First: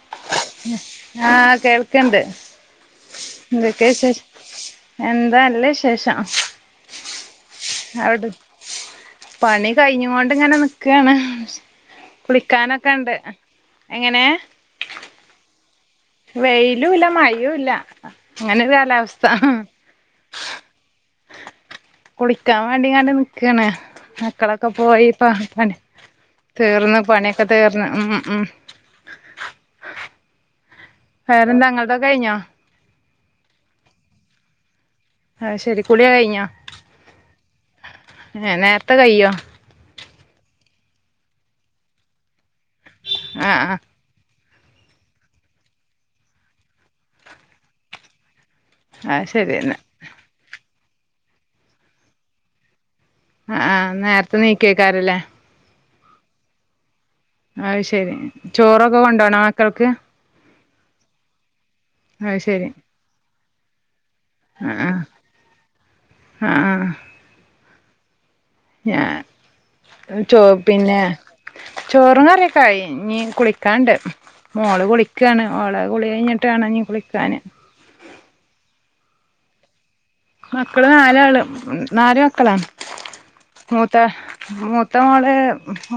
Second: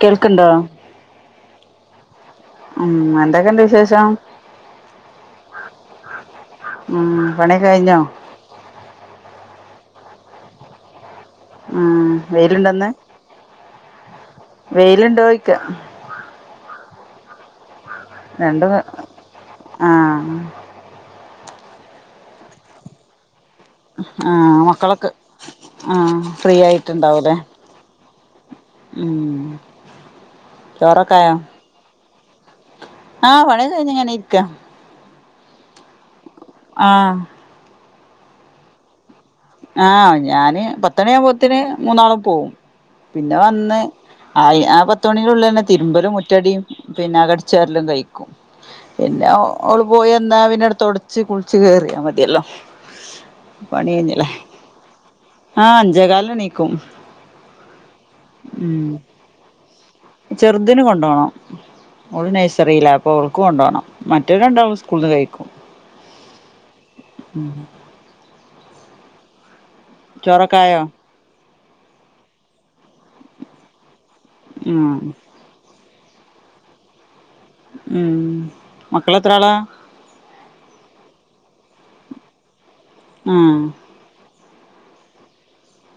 കേൾക്ക്ണ്ടോ ആഹ് കേൾക്കിണ്ട് ഉം എന്തൊക്കെണ്ട് എതൊക്കെയാ വിശേഷം എന്താ നല്ല വിശേഷം. ഉം പണി കഴിഞ്ഞോ ആവിടെ പണി കഴിഞ്ഞിക്കൊണ്ട് ഇങ്ങനെ നിക്കാണ്. ആ വെയിലിണ്ടാ ഇന്ന് കുളിക്കാനൊക്കെ ഉണ്ട് എങ്ങനെ വെയിലുണ്ടോയി ക്കാ വെയിലും ഇല്ല മഴയും ഇല്ല രണ്ട് ആഹ് കുളിക്കാൻ വേണ്ടി ഞാൻ നി ക്കാണ് മക്കളൊക്കെ പോയിപ്പോ പണി ആഹ് ഫ്രീ തീർന്ന് ആയിട്ടുണ്ടാവൂലേ പണിയൊക്കെ തീർന്ന് ഉം ഉം ഉം ചോറൊക്കായോ വേറെന്താ ഇങ്ങൾതൊക്കെ കഴിഞ്ഞോ ആഹ് പണി കഴിഞ്ഞ് ഇങ്ങനെ ഇരിക്കാ അത് ശെരി കുളി കഴിഞ്ഞാ? ആ ഏ നേരത്തെ കയ്യോ? ആ ഞാന് പത്തണിയാവുമ്പോത്തിന് മൂന്നാളും പോവും പിന്നെ ആഹ് ആഹ് വന്ന് അയ് ആ പത്തു മണിക്കുള്ളില്ലന്നെ തിരുമ്പലും മുറ്റടിയും പിന്നെ അകടിച്ച് വാരലും കഴിക്കും പിന്നെ അത് ശരി എന്നാ ഓള് പോയി വന്നാ പിന്നെടുത്തൊട ച്ച് കുളിച്ച് കയറിയാ മതിയല്ലോ അ ആ നേർത്തെ നീ കേക്കാരും ലേ ആ അഞ്ചേ കാലിന് എണീക്കും. അത് ശെരി ഉം ചോറൊക്കെ കൊണ്ടോണാ ക്കൾക്ക് ചെറുതിന് കൊണ്ടോണം ഓളു അത് ശരി നഴ്സറില അപ്പൊ ഓ ബുക്ക് കൊണ്ടുപോകണം ആ മറ്റവരുണ്ടാവും ആ സ്കൂളിന്ന് കഴിക്കും ആ ഞാൻ ചോ ചോറൊക്കെ ആയോ പിന്നെ ചോറും കറിയൊക്ക ആയി ഇനി കുളിക്കാനുണ്ട് മോള് ഉം കുളിക്കുകയാണ് ഓള കുളി കഴിഞ്ഞിട്ട് വേണം ഇനി കുളിക്കാൻ ഉം മക്കളെത്ര ആളാ മക്കള് നാലാള് നാല് മക്കളാണ് ആഹ് മൂത്ത മൂത്ത മോള്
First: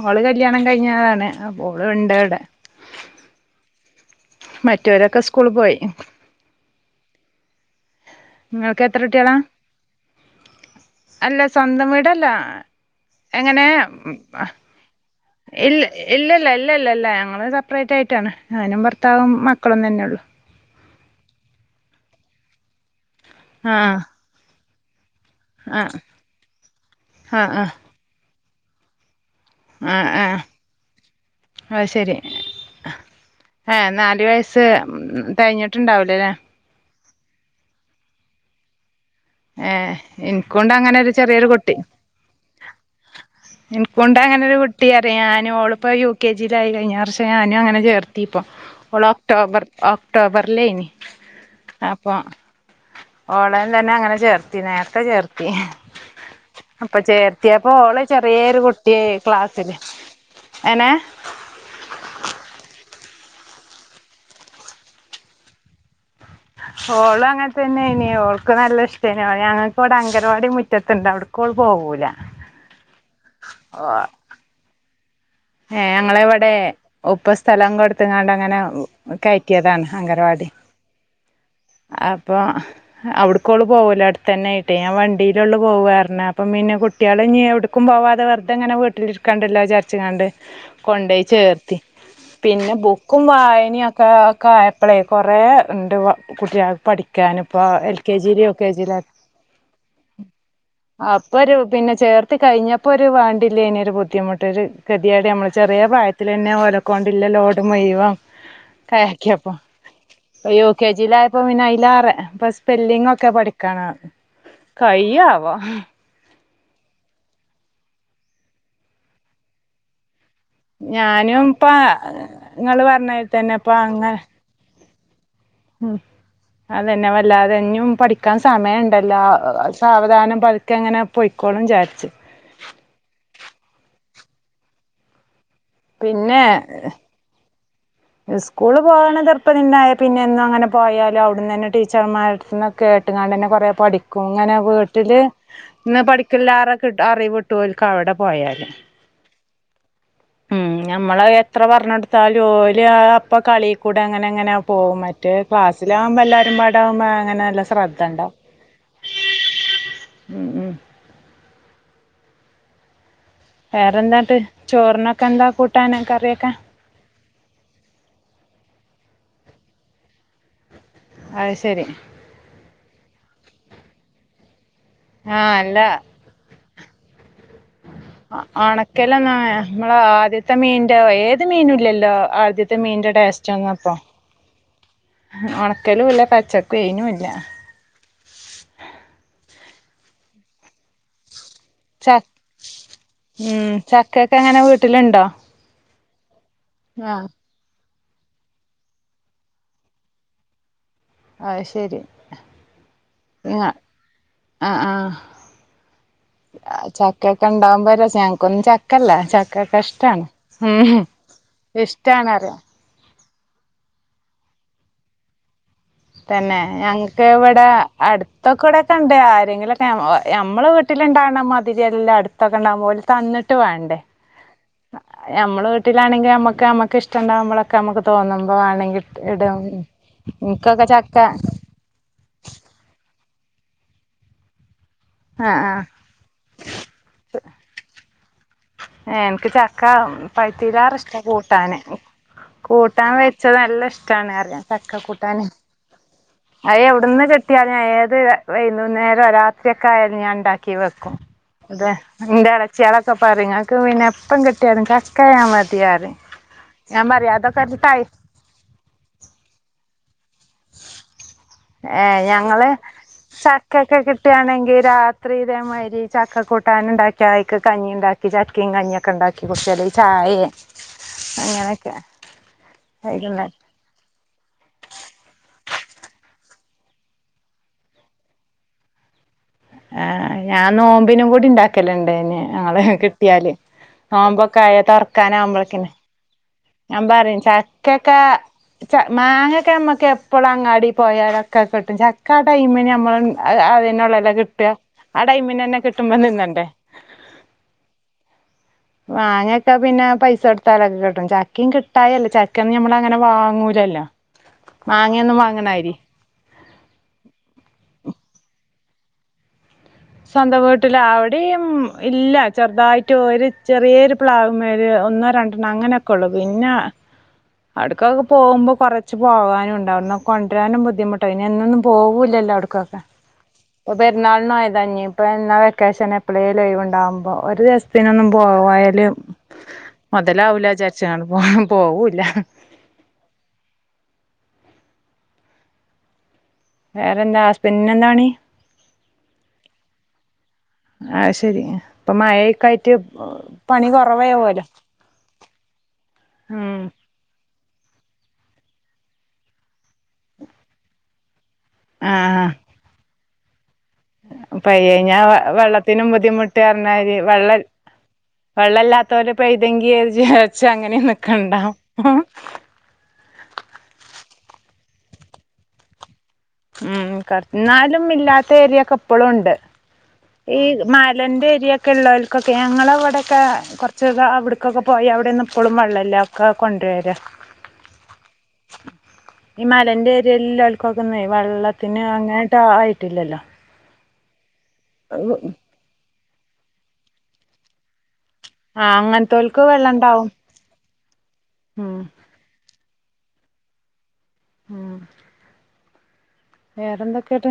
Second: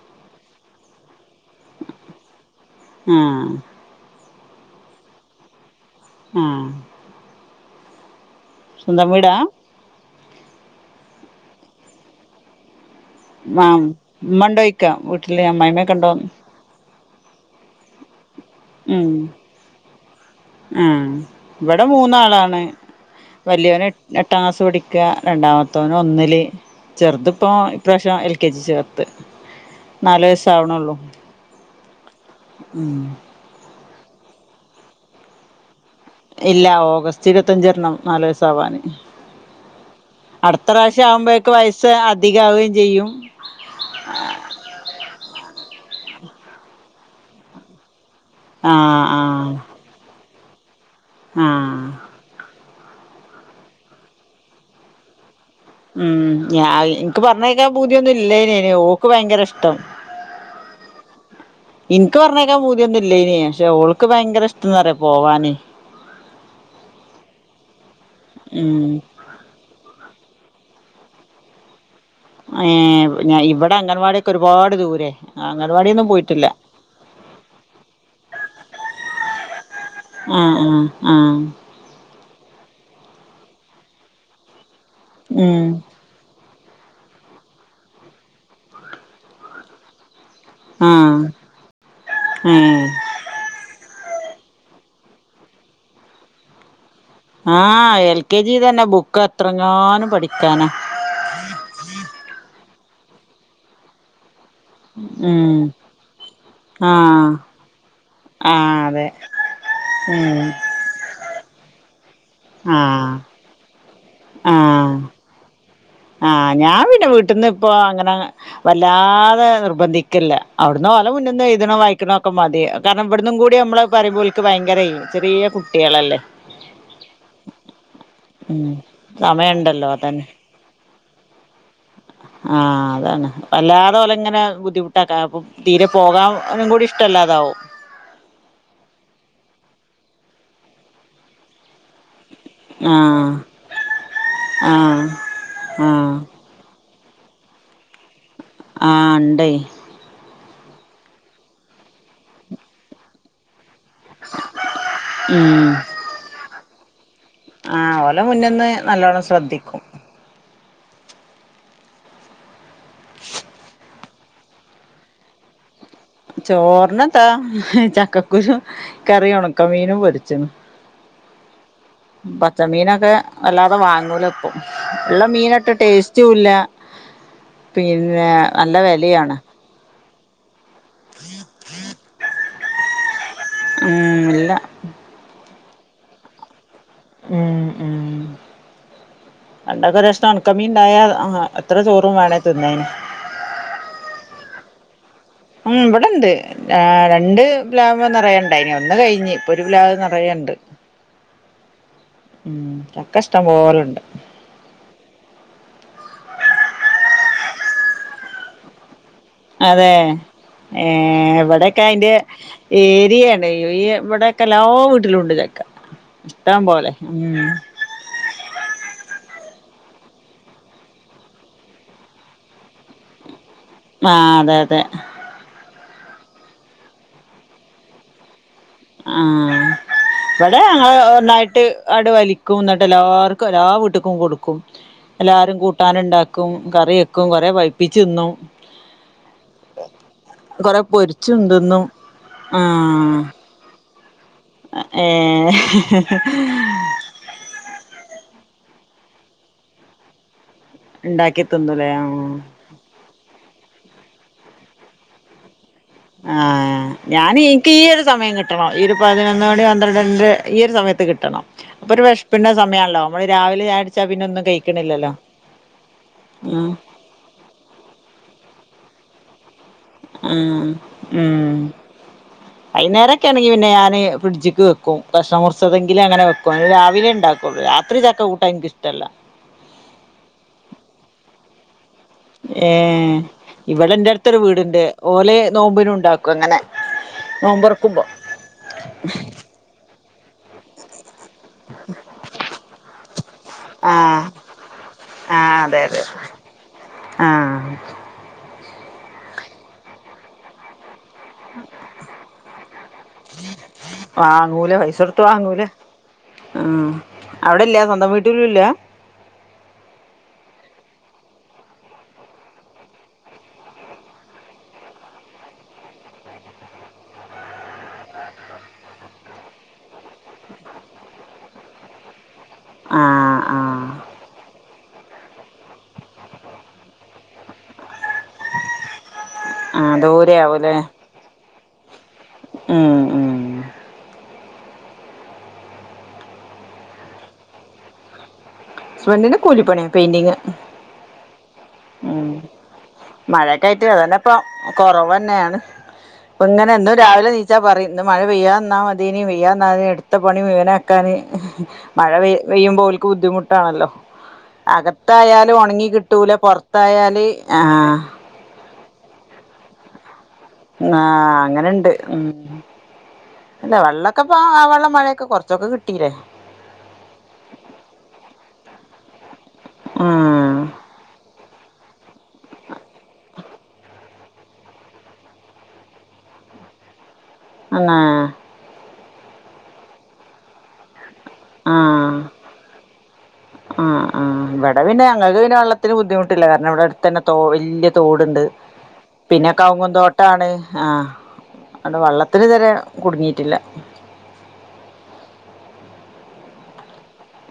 മോള് കല്യാണം കഴിഞ്ഞാലാണ് മോൾ ഇണ്ട് ഇവിടെ ആ മറ്റവരൊക്കെ സ്കൂള് പോയി ആ നിങ്ങക്ക് എത്ര കുട്ടിയളാ അല്ല സ്വന്തം വീടല്ല എങ്ങനെ ആ ഉമ്മണ്ടോയിക്ക വീട്ടില് അമ്മായിമ്മയൊക്കെയുണ്ടോന്ന് ല്ലല്ല ഞങ്ങൾ സെപ്പറേറ്റ് ആയിട്ടാണ് ഞാനും ഭർത്താവും മക്കളും തന്നെ ഉള്ളു ഉം ഇവിടെ മൂന്നാളാണ് വലിയവന് ആഹ് എട്ടാം ക്ലാസ്സിൽ പഠി ക്ക രണ്ടാമത്തവന് ആഹ് ഒന്നിൽ ആഹ് ചെറുത്പ്പോൾ ആഹ് ഇപ്രാവശ്യം എൽ കെ ജി ചേർത്ത് ആഹ് നാല് ആഹ് വയസ ആവണെ ഉള്ളു ഏഹ നാല് വയസ്സ് തികഞ്ഞിട്ട് ഇല്ല ഓകസ് ഇരുപത്തി അഞ്ചാവണം നാല് വയസ്സ് ആവാന് ഏ എനിക്കൊണ്ട് അങ്ങനെ ഒരു ചെറിയൊരു ആവുമ്പോഴേക്ക് കുട്ടി വയസ്സ് അധികാവുകയും ചെയ്യും എനികൊണ്ട് അങ്ങനൊരു കുട്ടി ഞാൻ ഓളിപ്പോ യു കെ ജിയിലായി കഴിഞ്ഞ വർ പക്ഷെ ഞാനും അങ്ങന ചേർത്ത് ദീപ്പം ഓൾ ആഹ് ഒക്ടോബർക് ട്ടോ ഒക്ടോബറിലായിനി ആ ഓടൻ തന്നെ അങ്ങനെ ചേർത്തി നേരത്തെ ചേർ ഉം ഞ എനിക്ക് പറഞ്ഞേക്കാൻ ചേർത്തിയപ്പോ ഓള് ചെറിയൊരു ബോധിയൊന്നുംല്ലന ഓക്ക് കുട്ടിയായി ഭയങ്കര ക്ലാസ്സില് ഇഷ്ടം എനെ എനിക്ക് പറഞ്ഞേക്കാൻ ഭൂതിന്നുമില്ല ഇല്ല്യ ഇല്യാ പക്ഷെ ഓള്ക്ക് ഭയങ്കര ഇഷ്ടാന്ന് പറയാ പോവാന് ഓള് അങ്ങനെ തന്നെ ഇനി ഓൾക്ക് നല്ല ഉം ഇഷ്ടേന ഓ ഞങ്ങൾക്ക് വിടെ അങ്കവാടി മു റ്റത്തെണ്ട് അവിടെ ക്ക് ഓൾ പോകൂല ഏ ഞാൻ ഇവിടെ അംഗൻവാിയൊക്കെ ഒരുപാട് ദൂരെേ ഏ ഞങ്ങള ഇവിടെ ഉപ്പ സ്ഥലം കൊടുത്തങ്ങാണ്ട്ങ്ങനെ കയറ്റിയതാണ് ആ അംഗനവാടി ആ ആ ആ അപ്പോൾ അവിടുക്കോള് പോകൂല അവിടെ തന്നെ മറ്റേ വണ്ടിയിലുള്ള് ഉം പോവാരുന്ന് അപ്പം പിന്നെ കുട്ടികൾ ഇനി എവിടക്കും പോവാതെറുതെങ്ങനെ വട്ടിലിരിക്കാണ്ടല്ലോ വിചാരിച്ച് ങ്ങാണ്ട് ആ കൊണ്ടോയി ചേർത്തി ഏ പിന്നെ ബുക്കും വായനൊക്കെ ക്കെ ക്കെയപ്പളേ കുറെേ ഉണ്ട് കുട്ടികള് പഠിക്കാ ആ ക്കാനിപ്പം എൽ കെ ജില് യു ജി കെ തന്നെ ജിലാ ബുക്ക് എത്രങ്ങാനും പഠിക്കാനാ അപ്പെരുചേർത്ത് കയിഞ്ഞപ്പം ത്‌ വാണ്ടില്ലേന് ഒരു ബുദ്ധിമുട്ട് ഒരു ഇതിടി നമ്മൾ ഉം ചെറിയ പ്രായത്തിൽ തന്നെ ആ ഓലക്കൊണ്ടുള്ള ലോഡ് മുയവം ആ അതെ കക്കിയപ്പ ഉം യു കെ ജിയിലയപ്പോ പിന്ന ആയില് ചാറ് ഇപ്പൊ ആ സ്പെല്ലിംഗ ഒക്കെ പഠിക്കാണ് ആ കായ്യിയാവാ ആ ഞാൻ പിന്നെ വീട്ടിൽന്ന് ഇപ്പൊ അങ്ങനെ വല്ലാതെ നിർബന്ധി ക്കില്ല അവിടന്നോ വല ഞാനും ഇപ്പ മുന്നന്നോഴുതതിനോ വായിക്കണോക്കെ മതിയ ഇങ്ങള് കാരണം പറഞ്ഞാതിരി ഇവിടുന്നും തന്നെ കൂടി ഇപ്പ നമ്മള അങ്ങനെ പറയ്മ്പോൾക്ക് ഭയങ്കര്യ ഉം അതന്നെ വല്ലാതെന്നും പഠിക്കാൻ ഉം സമയം ഉണ്ടല്ലോ സാവധാനം പതുക്കെ അങ്ങനെ പൊയ്ക്കോളും വിചാരിച്ച് ആഹ അതാണ് വല്ലാതെപോലെ അങ്ങനെ ബുദ്ധിമുട്ടാക്കായപ്പം തീരെ പിന്നെ പോകാം കൂടി ഇഷ്ടല്ലാതാവും സ്കൂള് പോകണ എപ്പതന്നായാലും പിന്നെന്നും അങ്ങനെ പോയാലും അവിടന്ന് തന്നെ ടീച്ചർമാരു ആ ന്നക്കായിട്ട് ഞാൻ തന്നെ പറയ കൊറെ പഠിക്കും ഇങ്ങനെ ആ വീട്ടില് ആ പഠിക്കില്ലാരൊ ട്ട് അറിവിട്ടു ഓൽക്ക് അവിടെ പോയാല് ആ ഇണ്ടേ ഉം ഞമ്മള എത്ര പറഞ്ഞെടുത്താലും ഓ ര് അപ്പ കളി കൂടെ അങ്ങനെ എങ്ങനെ പോകും മറ്റേ ഉം ക്ലാസ്സിലാകുമ്പോ എല്ലാരുമ്പാടെ അങ്ങനെ നല്ല ആ ശ്രദ്ധ ഓലെ ഇണ്ടാവും മുന്നിന്ന് നല്ലോണം ശ്രദ്ധിക്കും. ഉം വേറെന്താ ട്ട് ചോറിനൊക്കെ എന്താ കു ട്ടാന് കറിയൊക്കെ? ത്താ ചക്കക്കുരും കറി ഉണക്കമീനും പൊരിച്ച്ണ്. അത് ശരി ച്ച മീനൊക്കെ വല്ലാതെ വാങ്ങൂലപ്പം. ഇള്ള ആഹ് മീനെ ട്ടെ ടേസ്റ്റൂല്ല. വെലയാണ് ഒണക്കെലൊന്നായ ഇങ്ങളാ ത്തെ മീന്റെ ഏത് മീനു ഇല്ലല്ലോ ആദ്യത്തെ മീന്റെ ടേസ്റ്റ ഒന്നു പ്പം. ഉം ഇല്ല കലൂ ഇല്ല പച്ച ക്ക്വെയ്നൂല്ല. ഉം പണ്ടക്കൊരഷ്ണം ഒണക്കമീൻണ്ടായാ എത്ര ചോറും ച വേണേ തിന്നേനി. ഇപ്പൊ എങ്ങനെ വീട്ടിലുണ്ടോ ഉം ഇവിടെണ്ട് ആ ആഹ് രണ്ട് പ്ലാ [unintelligible] നറയണ്ടായിനി ഒന്ന് കഴിഞ് ഇപ്പൊരു പ്ലാവ് നറയണ്ട് ആഹ്ശരി ഉം ചക്ക ഇഷ്ട്ടപോലുണ്ട് ആ ചക്കൊക്കെണ്ടാവുമ്പോ രസ ഞങ്ങക്കൊന്ന് ചക്ക അതേ ഏ ഇവിടൊക്കെ അയിന്റെ ഇഷ്ടാണ് അറിയ ഏരിയാണ് ഈ ഇവിടെയൊക്കെ എല്ലാ വീട്ടിലുണ്ട് ചക്ക തന്നെ ഇഷ്ടം പോലെ ഞങ്ങക്ക് ഉം ഇവിടെ അടുത്തൊക്കൂടൊക്കെ ഉണ്ടേ ആരെങ്കിലൊക്കെ ഞമ്മളെ വീട്ടിലിണ്ടാവ്ണ മാതിരിയല്ല അടുത്തൊക്കെണ്ടാവുമ്പോ ഓല് തന്നി ആ അതെ അതെ ഞമ്മളെ വീട്ടിലാണെങ്കി നമ്മക്ക് നമ്മക്കിഷ്ടംണ്ടാവുമ്പളൊക്കെ നമ്മക്ക് തോന്നു മ്പോവാണങ്കിൽ ഇടും ഉം അത്‌ ഓ ഒന്നായിട്ട് ആണ്ട് വലിക്കും ന്ന്ട്ടെല്ലാ ആർക്കും എല്ലാ വീട്ട്ക്കും കൊടുക്കും എല്ലാരും ആഹ് ആഹ് കൂട്ടാന്ണ്ടാക്കും കറി വെക്കും കൊറെ പൈപ്പിച്ച്ന്നും ഏൻക്ക് ചക്ക കൊറെ പൈത്തിയിലാറിഷ്ട പൊരിച്ചും കൂട്ടാന് തിന്നും കൂട്ടാൻ ആഹ് വെച്ച നല്ല ഇഷ് ടാണറിയ ചക്ക കൂട്ടാന് ഉ അ എവിടന്ന് കെട്ടിയാ ഞാൻ ഏത് വൈുന്നേരം രാത്രിയ ഒക്കെ ആയാലും ഞാൻ ഉണ്ടാക്കി ക്കെ വെക്കും ഉണ്ടാക്കി അത തിന്നുലേ ആഹ് എളച്ചി അളക്ക പറയും ഞാ കനെപ്പം കെട്ടിയലും കക്കായ ആഹ ഞാൻ എനിക്ക് ഈ ഒരു സമയം കിട്ടണം ഈ ഒരു പതിനൊന്ന് മണി പന്ത്രണ്ട് രണ്ട് ഏ ഞങ്ങള് സമയാണല്ലോ നമ്മള് രാവിലെ ചായ ചക്കൊക്കെ കുടിച്ചാ പിന്നെ ഒന്നും കിട്ടുകയാണെങ്കി കഴിക്കണില്ലല്ലോ രാത്രി ഇതേമാതിരി ചക്ക ആഹ് കൂട്ടാന ഉണ്ടാക്കിക്ക് കഞ്ഞി ഉണ്ടാക്കി ചക്കയും കഞ്ഞിയൊക്കെ കണ്ട മ് മ് അങ്ങനെയൊക്കെ വൈന്നേരൊക്കെയ ആണെങ്കി വൈകുന്നേരം പിന്നെ ഞാന് ഫ്രിഡ്ജിക്ക് വെക്കും കഷ്ണമുറിച്ചതെങ്കിലും അങ്ങനെ വെക്കും അ രാവിലെ ഉണ്ടാക്കുകുള്ളൂ രാത്രി ചക്ക കൂട്ടാ എനിക്ക ഇഷ്ടല്ല ആഹ് ഞാൻ നോമ്പിനും കൂടി ഉണ്ടാക്ക ഏ ഇവിടെ എന്റെ അടുത്തൊ ഒരു നോമ്പൊക്കെ ആയ വീടുണ്ട് ഓലെ തൊറക്കാനാവുമ്പളേക്കിന് നോമ്പിനും ഉണ്ടാക്കും അങ്ങനെ ഞാൻ പറയും നോമ്പൊറക്കുമ്പോ ചക്കൊക്കെ ച മാങ്ങൊക്കെ അമ്മക്ക് എപ്പള്ള അങ്ങാടി പോയാലൊക്കെ കിട്ടും ചക്ക ആ ടൈമിന് നമ്മള് ആഹ് അതിനുള്ളല്ലാം കിട്ട ആ ആഹ് ടൈമിന് തന്നെ അതെ അതെ കിട്ടുമ്പോ നിന്നണ്ടേ ആഹ് വാങ്ങൊക്കെ പിന്നെ പൈസ കൊടുത്താലൊക്കെ കിട്ടും ചക്കയും കിട്ടായല്ല ചക്കയൊന്നും ഞമ്മളങ്ങനെ വാങ്ങൂലല്ലോ വാങ്ങൂല പൈസടുത്ത് മാങ്ങയൊന്നും വാങ്ങൂല വാങ്ങണായിരി ഉ അവിടെല്ല സ്വന്തം വീട്ടിലല്ല സ്വന്തം വീട്ടില അവിടെയും ഇല്ല ചെറുതായിട്ട് ചെറിയരു പ്ലാവമാേര് ഒന്നോ രണ്ടെണ്ണം അങ്ങനെയൊക്കെ ഉള്ളു പിന്നെ അടുക്കൊക്കെ പോകുമ്പോ കുറച്ച് പോകാനുംണ്ട് അന്നൊ കൊണ്ടുവരാനും ബുദ്ധിമുട്ട് ഇനി എന്നൊന്നും പോകൂല്ലല്ലോ ടുക്കക്കെ ആഹ് ആഹ് അപ്പൊ പെരുന്നാളിന് പോ താ വന്ന വെക്കേഷന് ഇപ്പൊളെലും ഒഴിവുണ്ടാകുമ്പോ ഒര് പിന്ന ഒന്നും പോായാലും ആഹ് ദൂരെ മുതലാവൂല ആചാരിച്ചാണ് പോ പോവുല്ല ഉ ഉ വേറെന്താ ഹസ്ബന്റിന എന്താണി ഹസ്ബന്റ്റിന് കൂലിപ്പണിയ പെയിന്റിങാ അത് ശരി ഇപ്പൊ ഉം മഴയൊക്കെ ആയിട്ട് മഴെക്കയിട്ട് പണി അതന്നെപ്പൊ കൊറവാവോലോ കൊറവ്ന്നെയാണ് ഇപ്പങ്ങനെ ഉം എന്നും രാവിലെണീച്ചാ പറയും ഇന്ന് മഴ പെയ്യാത് ന്നാമതീനി പെയ്യാത് നാതീന്ന് എടുത്ത പണി മുയുവനാക്കാന് മഴ പെയ് ആഹ് പെയ്യുമ്പോ ഓൽക്ക് ബുദ്ധിമുട്ട് ട്ടാണ്ല്ലൊ പയ്യഞ്ഞാ അകത്തായാലും ഉണങ്ങി വെള്ളത്തിനും കിട്ടൂല ബുദ്ധിമുട്ട് പുറത്ത് ത്തായാല് വെള്ളല്ലാത്തവര് പയ്തെങ്കി ആ അങ്ങനെണ്ട് ഉം അല്ല വെള്ള പ്പ ആ വെള്ളം മഴയൊക്കെ കുറച്ചൊക്കെ കിട്ടീല്ലേ ഉം ക എന്നാലും ഇല്ലാത്ത ഏരിയയൊക്കെ ഇപ്പളും ഒണ്ട് ആഹ് ഈ മലേന്റ്റേ രിയൊക്കെ ഉള്ളോർക്കൊക്കെ ഞങ്ങളവിടെക്കെ കൊറച്ച് ദ് അവിടെക്കെക്കെ പോയി അവിടെന്നും ഇപ്പളും വെള്ളല്ല ഒക്കെ കൊണ്ട്‌രാ അന്നാ ഇ മലേന്റെ ഏരിയേല് ല്ല ലാൽകൊക്കെ വെള്ളത്തിന് ആഹ് അങ്ങേട്ട് ആയിട്ടില്ലല്ലോ അ പിന്നെ ഞങ്ങക്ക് പിന്നെ വെള്ളത്തിന് ബുദ്ധിമുട്ട് ഇല്ല കാരണം അവിടെ അടുത്തന്നെ തോ വല്യ തോട് ട്ണ്ട് ആഹ് പിന്നെ അങ്ങനത്തോൽക്ക് കവ്ങ്ങും വെള്ളണ്ടാവും തോട്ടാണ് ആ അട് ഉം വള്ളത്തിനിതുരെ കുടുങ്ങി ട്ടില്ല ഉം വേറെന്തൊക്കെട്ട്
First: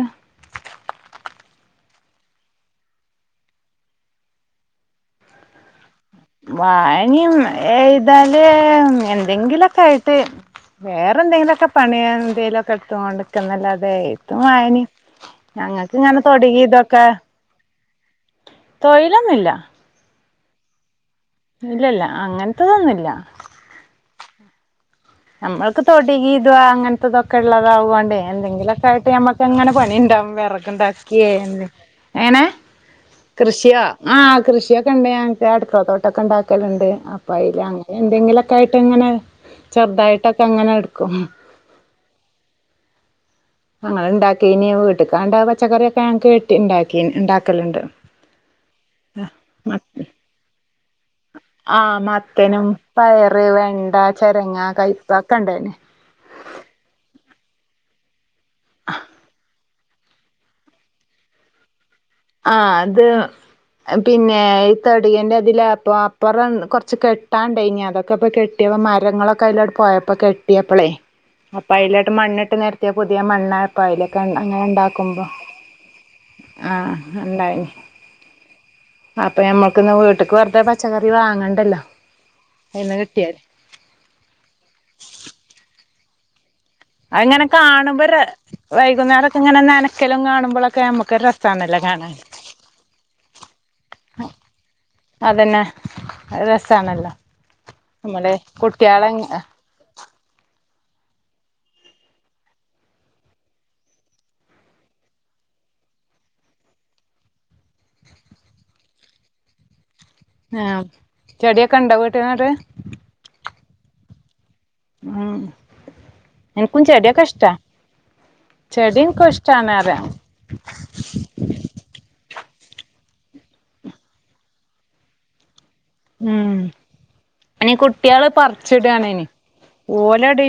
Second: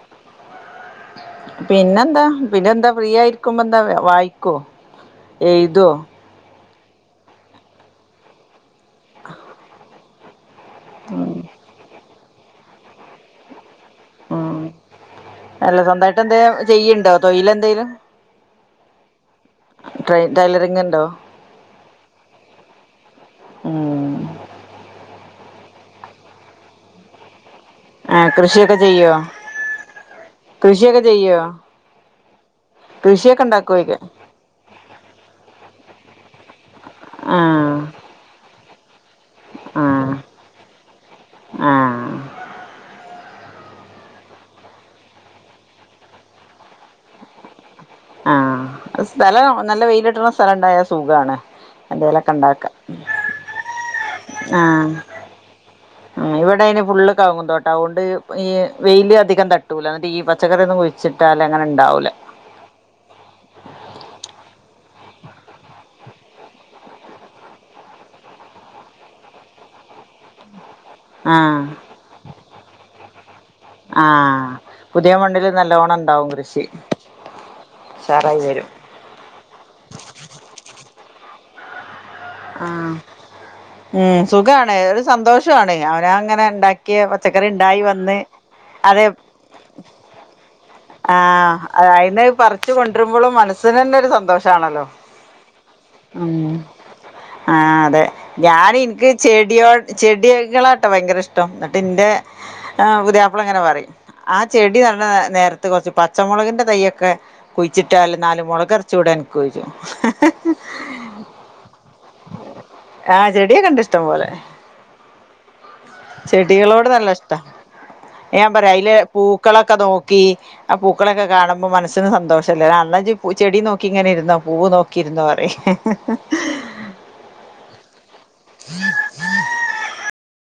പിന്നെന്താ പിന്നെ എന്താ ഫ്രീ ആയിരിക്കുമ്പോ എന്താ വായിക്കോ എയ്തോ വായനും ഏയ്തല് എന്തെങ്കിലൊക്കായിട്ട് വേറെ എന്തെങ്കിലുമൊക്കെ പണിയാന് ലൊക്കെ എടുത്തോണ്ടിക്ക്ന്നല്ലാതെ എയ്ത്തും ഉം വായനയും അല്ല ഞങ്ങക്കിങ്ങനെ സ്വന്തമായിട്ട് എന്തേ തൊടങ്ങീതൊക്കെ ചെയ്യണ്ടോ തൊഴിലെന്തേലും തൊഴിലൊന്നില്ല ട്ര ടൈലറിംഗ്ണ്ടോ ഇല്ലല്ല അങ്ങനത്തതൊന്നുംല്ലാ ഉം നമ്മൾക്ക് തൊടിഗീതുവാ അങ്ങനത്തെതൊക്കെ ഉള്ളതാവ്വണ്ടെ ആ കൃഷിയൊക്കെ എന്തെങ്കിലൊക്കെ ആയിട്ട് ചെയ്യോ ഞമ്മക്ക്ങ്ങനെ പണിണ്ടാവും കൃഷിയൊക്കെ വിറക്ണ്ടാക്കിയെ ചെയ്യോ എനെ എങ്നെ കൃഷിയൊക്കെ കൃഷിയോ ഉണ്ടാക്കോയ്ക്ക ആ കൃഷിയൊക്കെണ്ട് ഞക്ക് അടുക്കള തോട്ടൊക്കെണ്ടാക്കലുണ്ട് അപ്പ ആ അയ്ല് അങ്ങനെ ന്തെങ്കിലുക്കെ ഒക്കെയായിട്ട്ങ്ങനെ ആ ചെറുതായിട്ടൊക്കെ അങ്ങനെ എടുക്കും ആ അങ്ങനെ ഇണ്ടാക്കി ഇനി വീട്ടക്കാണ്ട പച്ചക്കറിയൊക്കെ ഞങ്ങ്ക്കിട്ടി ഒണ്ടാക്കി ഒണ്ടാക്കലുണ്ട് ആ സ്ഥലം നല്ല വെയിലിട്ടണ സ്ഥലം ഉണ്ടായാ സുഖാണ് ആ എന്തേലൊക്കെ മത്തനും ഉണ്ടാക്കാം പയറ് വെണ്ട ചരങ്ങ ആ കൈപ്പക ഒക്കെ ഇണ്ടന്നെ ഇവിടെ അതിന് ഫുള്ള് കവ്ങ്ങും തോട്ടാ അതുകൊണ്ട് ഈ വെയില് അധികം തട്ട് ട്ടുല എന്നിട്ട് ഈ പച്ചക്കറി ഒന്നും കുഴിച്ചിട്ടാല് അങ്ങനെ ഉണ്ടാവൂല ആ അത് പിന്നെ ഈ തടിയൻറെ അതില അപ്പൊ അപ്പുറം കൊറച്ച് കെട്ടാണ്ട് ഇനി അതൊക്കെ ഇപ്പ കെട്ടിയപ്പോ മരങ്ങളൊക്കെ അതിലോട് പോയപ്പോ കെട്ടിയപ്പ അപ്പ്ളെ ആ അപ്പം അയ്ലോട്ട് മണ്ണിട്ട് നിർത്തിയ പുതിയ മണ്ണായപ്പൊ ആ അയ്ലേക്ക് അങ്ങനെ പുതിയ ഉണ്ടാക്കുമ്പോൾ മണ്ണില് നല്ലോണം ഉണ്ടാവും കൃഷി ആ ണ്ടായി ഉഷാറായി വരും അപ്പൊ നമ്മക്ക്ന്ന് വീട്ട്ക്ക് വെറുതെ പച്ചക്കറി വാ ആ അങ്ങണ്ടല്ലോ ആ ഉം സുഖണ ഒരു സന്തോഷണ് അ ഞാങ്ങനെ ഇണ്ടാക്കി അതിങ്ങനെ പച്ചക്കറി ഇണ്ടായി കാണുമ്പോ വന്ന് ര അതെ വൈകുന്നേരൊക്കെ ഇങ്ങനെ നനക്കലും കാണുമ്പോഴൊക്കെ ആ നമുക്ക് രസാണല്ലോ കാണാൻ അയിന്ന് പറിച്ചു കൊണ്ടിരുമ്പോഴും മനസ്സിന് തന്നെ ഒരു സന്തോഷമാണല്ലോ അതന്നെ ഉ രസാണല്ലോ ആ അതെ നമ്മള് ഞാൻ ഇൻക്ക് കുട്ടികളെ ചെടിയോ ചെടികള ട്ട ഭയങ്കര ഇഷ്ടം എന്നിട്ട് ഇൻ്റെ പുതിയാപ്പള ഇങ്ങനെ പറയും ആ ചെടി നട നേരത്ത് കുറച്ച് പച്ചമുളകിൻ്റെ തൈയൊക്കെ കുഴിച്ചിട്ടാലും നാല് മുളകർചൂടെ അൻക്ക്ഓയ്ച്ചു ആ ചെടിയൊക്കെ ണ്ട വീട്ടനട് ആഹ് ചെടിയൊക്കെ ഇണ്ട് ഇഷ്ടം പോലെ എനിക്കും ചെടികളോട് നല്ല ചെടിയൊക്കെ ഇഷ്ട ഇഷ്ടാ ഞാൻ പറയാ അതില ചെടി എനിക്കും ഇഷ്ടാണ് പൂക്കളൊക്കെ പറയാ നോക്കി ആ പൂക്കളൊക്കെ കാണുമ്പോ മനസ്സിന് സന്തോഷം പല്ല അന്നഞ്ച് പ ചെടി നോക്കി ഇങ്ങനെരുന്നോ പൂവ് നോക്കിരുന്നോ അറിയും [unintelligible] അനി കുട്ടികള് പറിച്ചിടണന് ഓലട്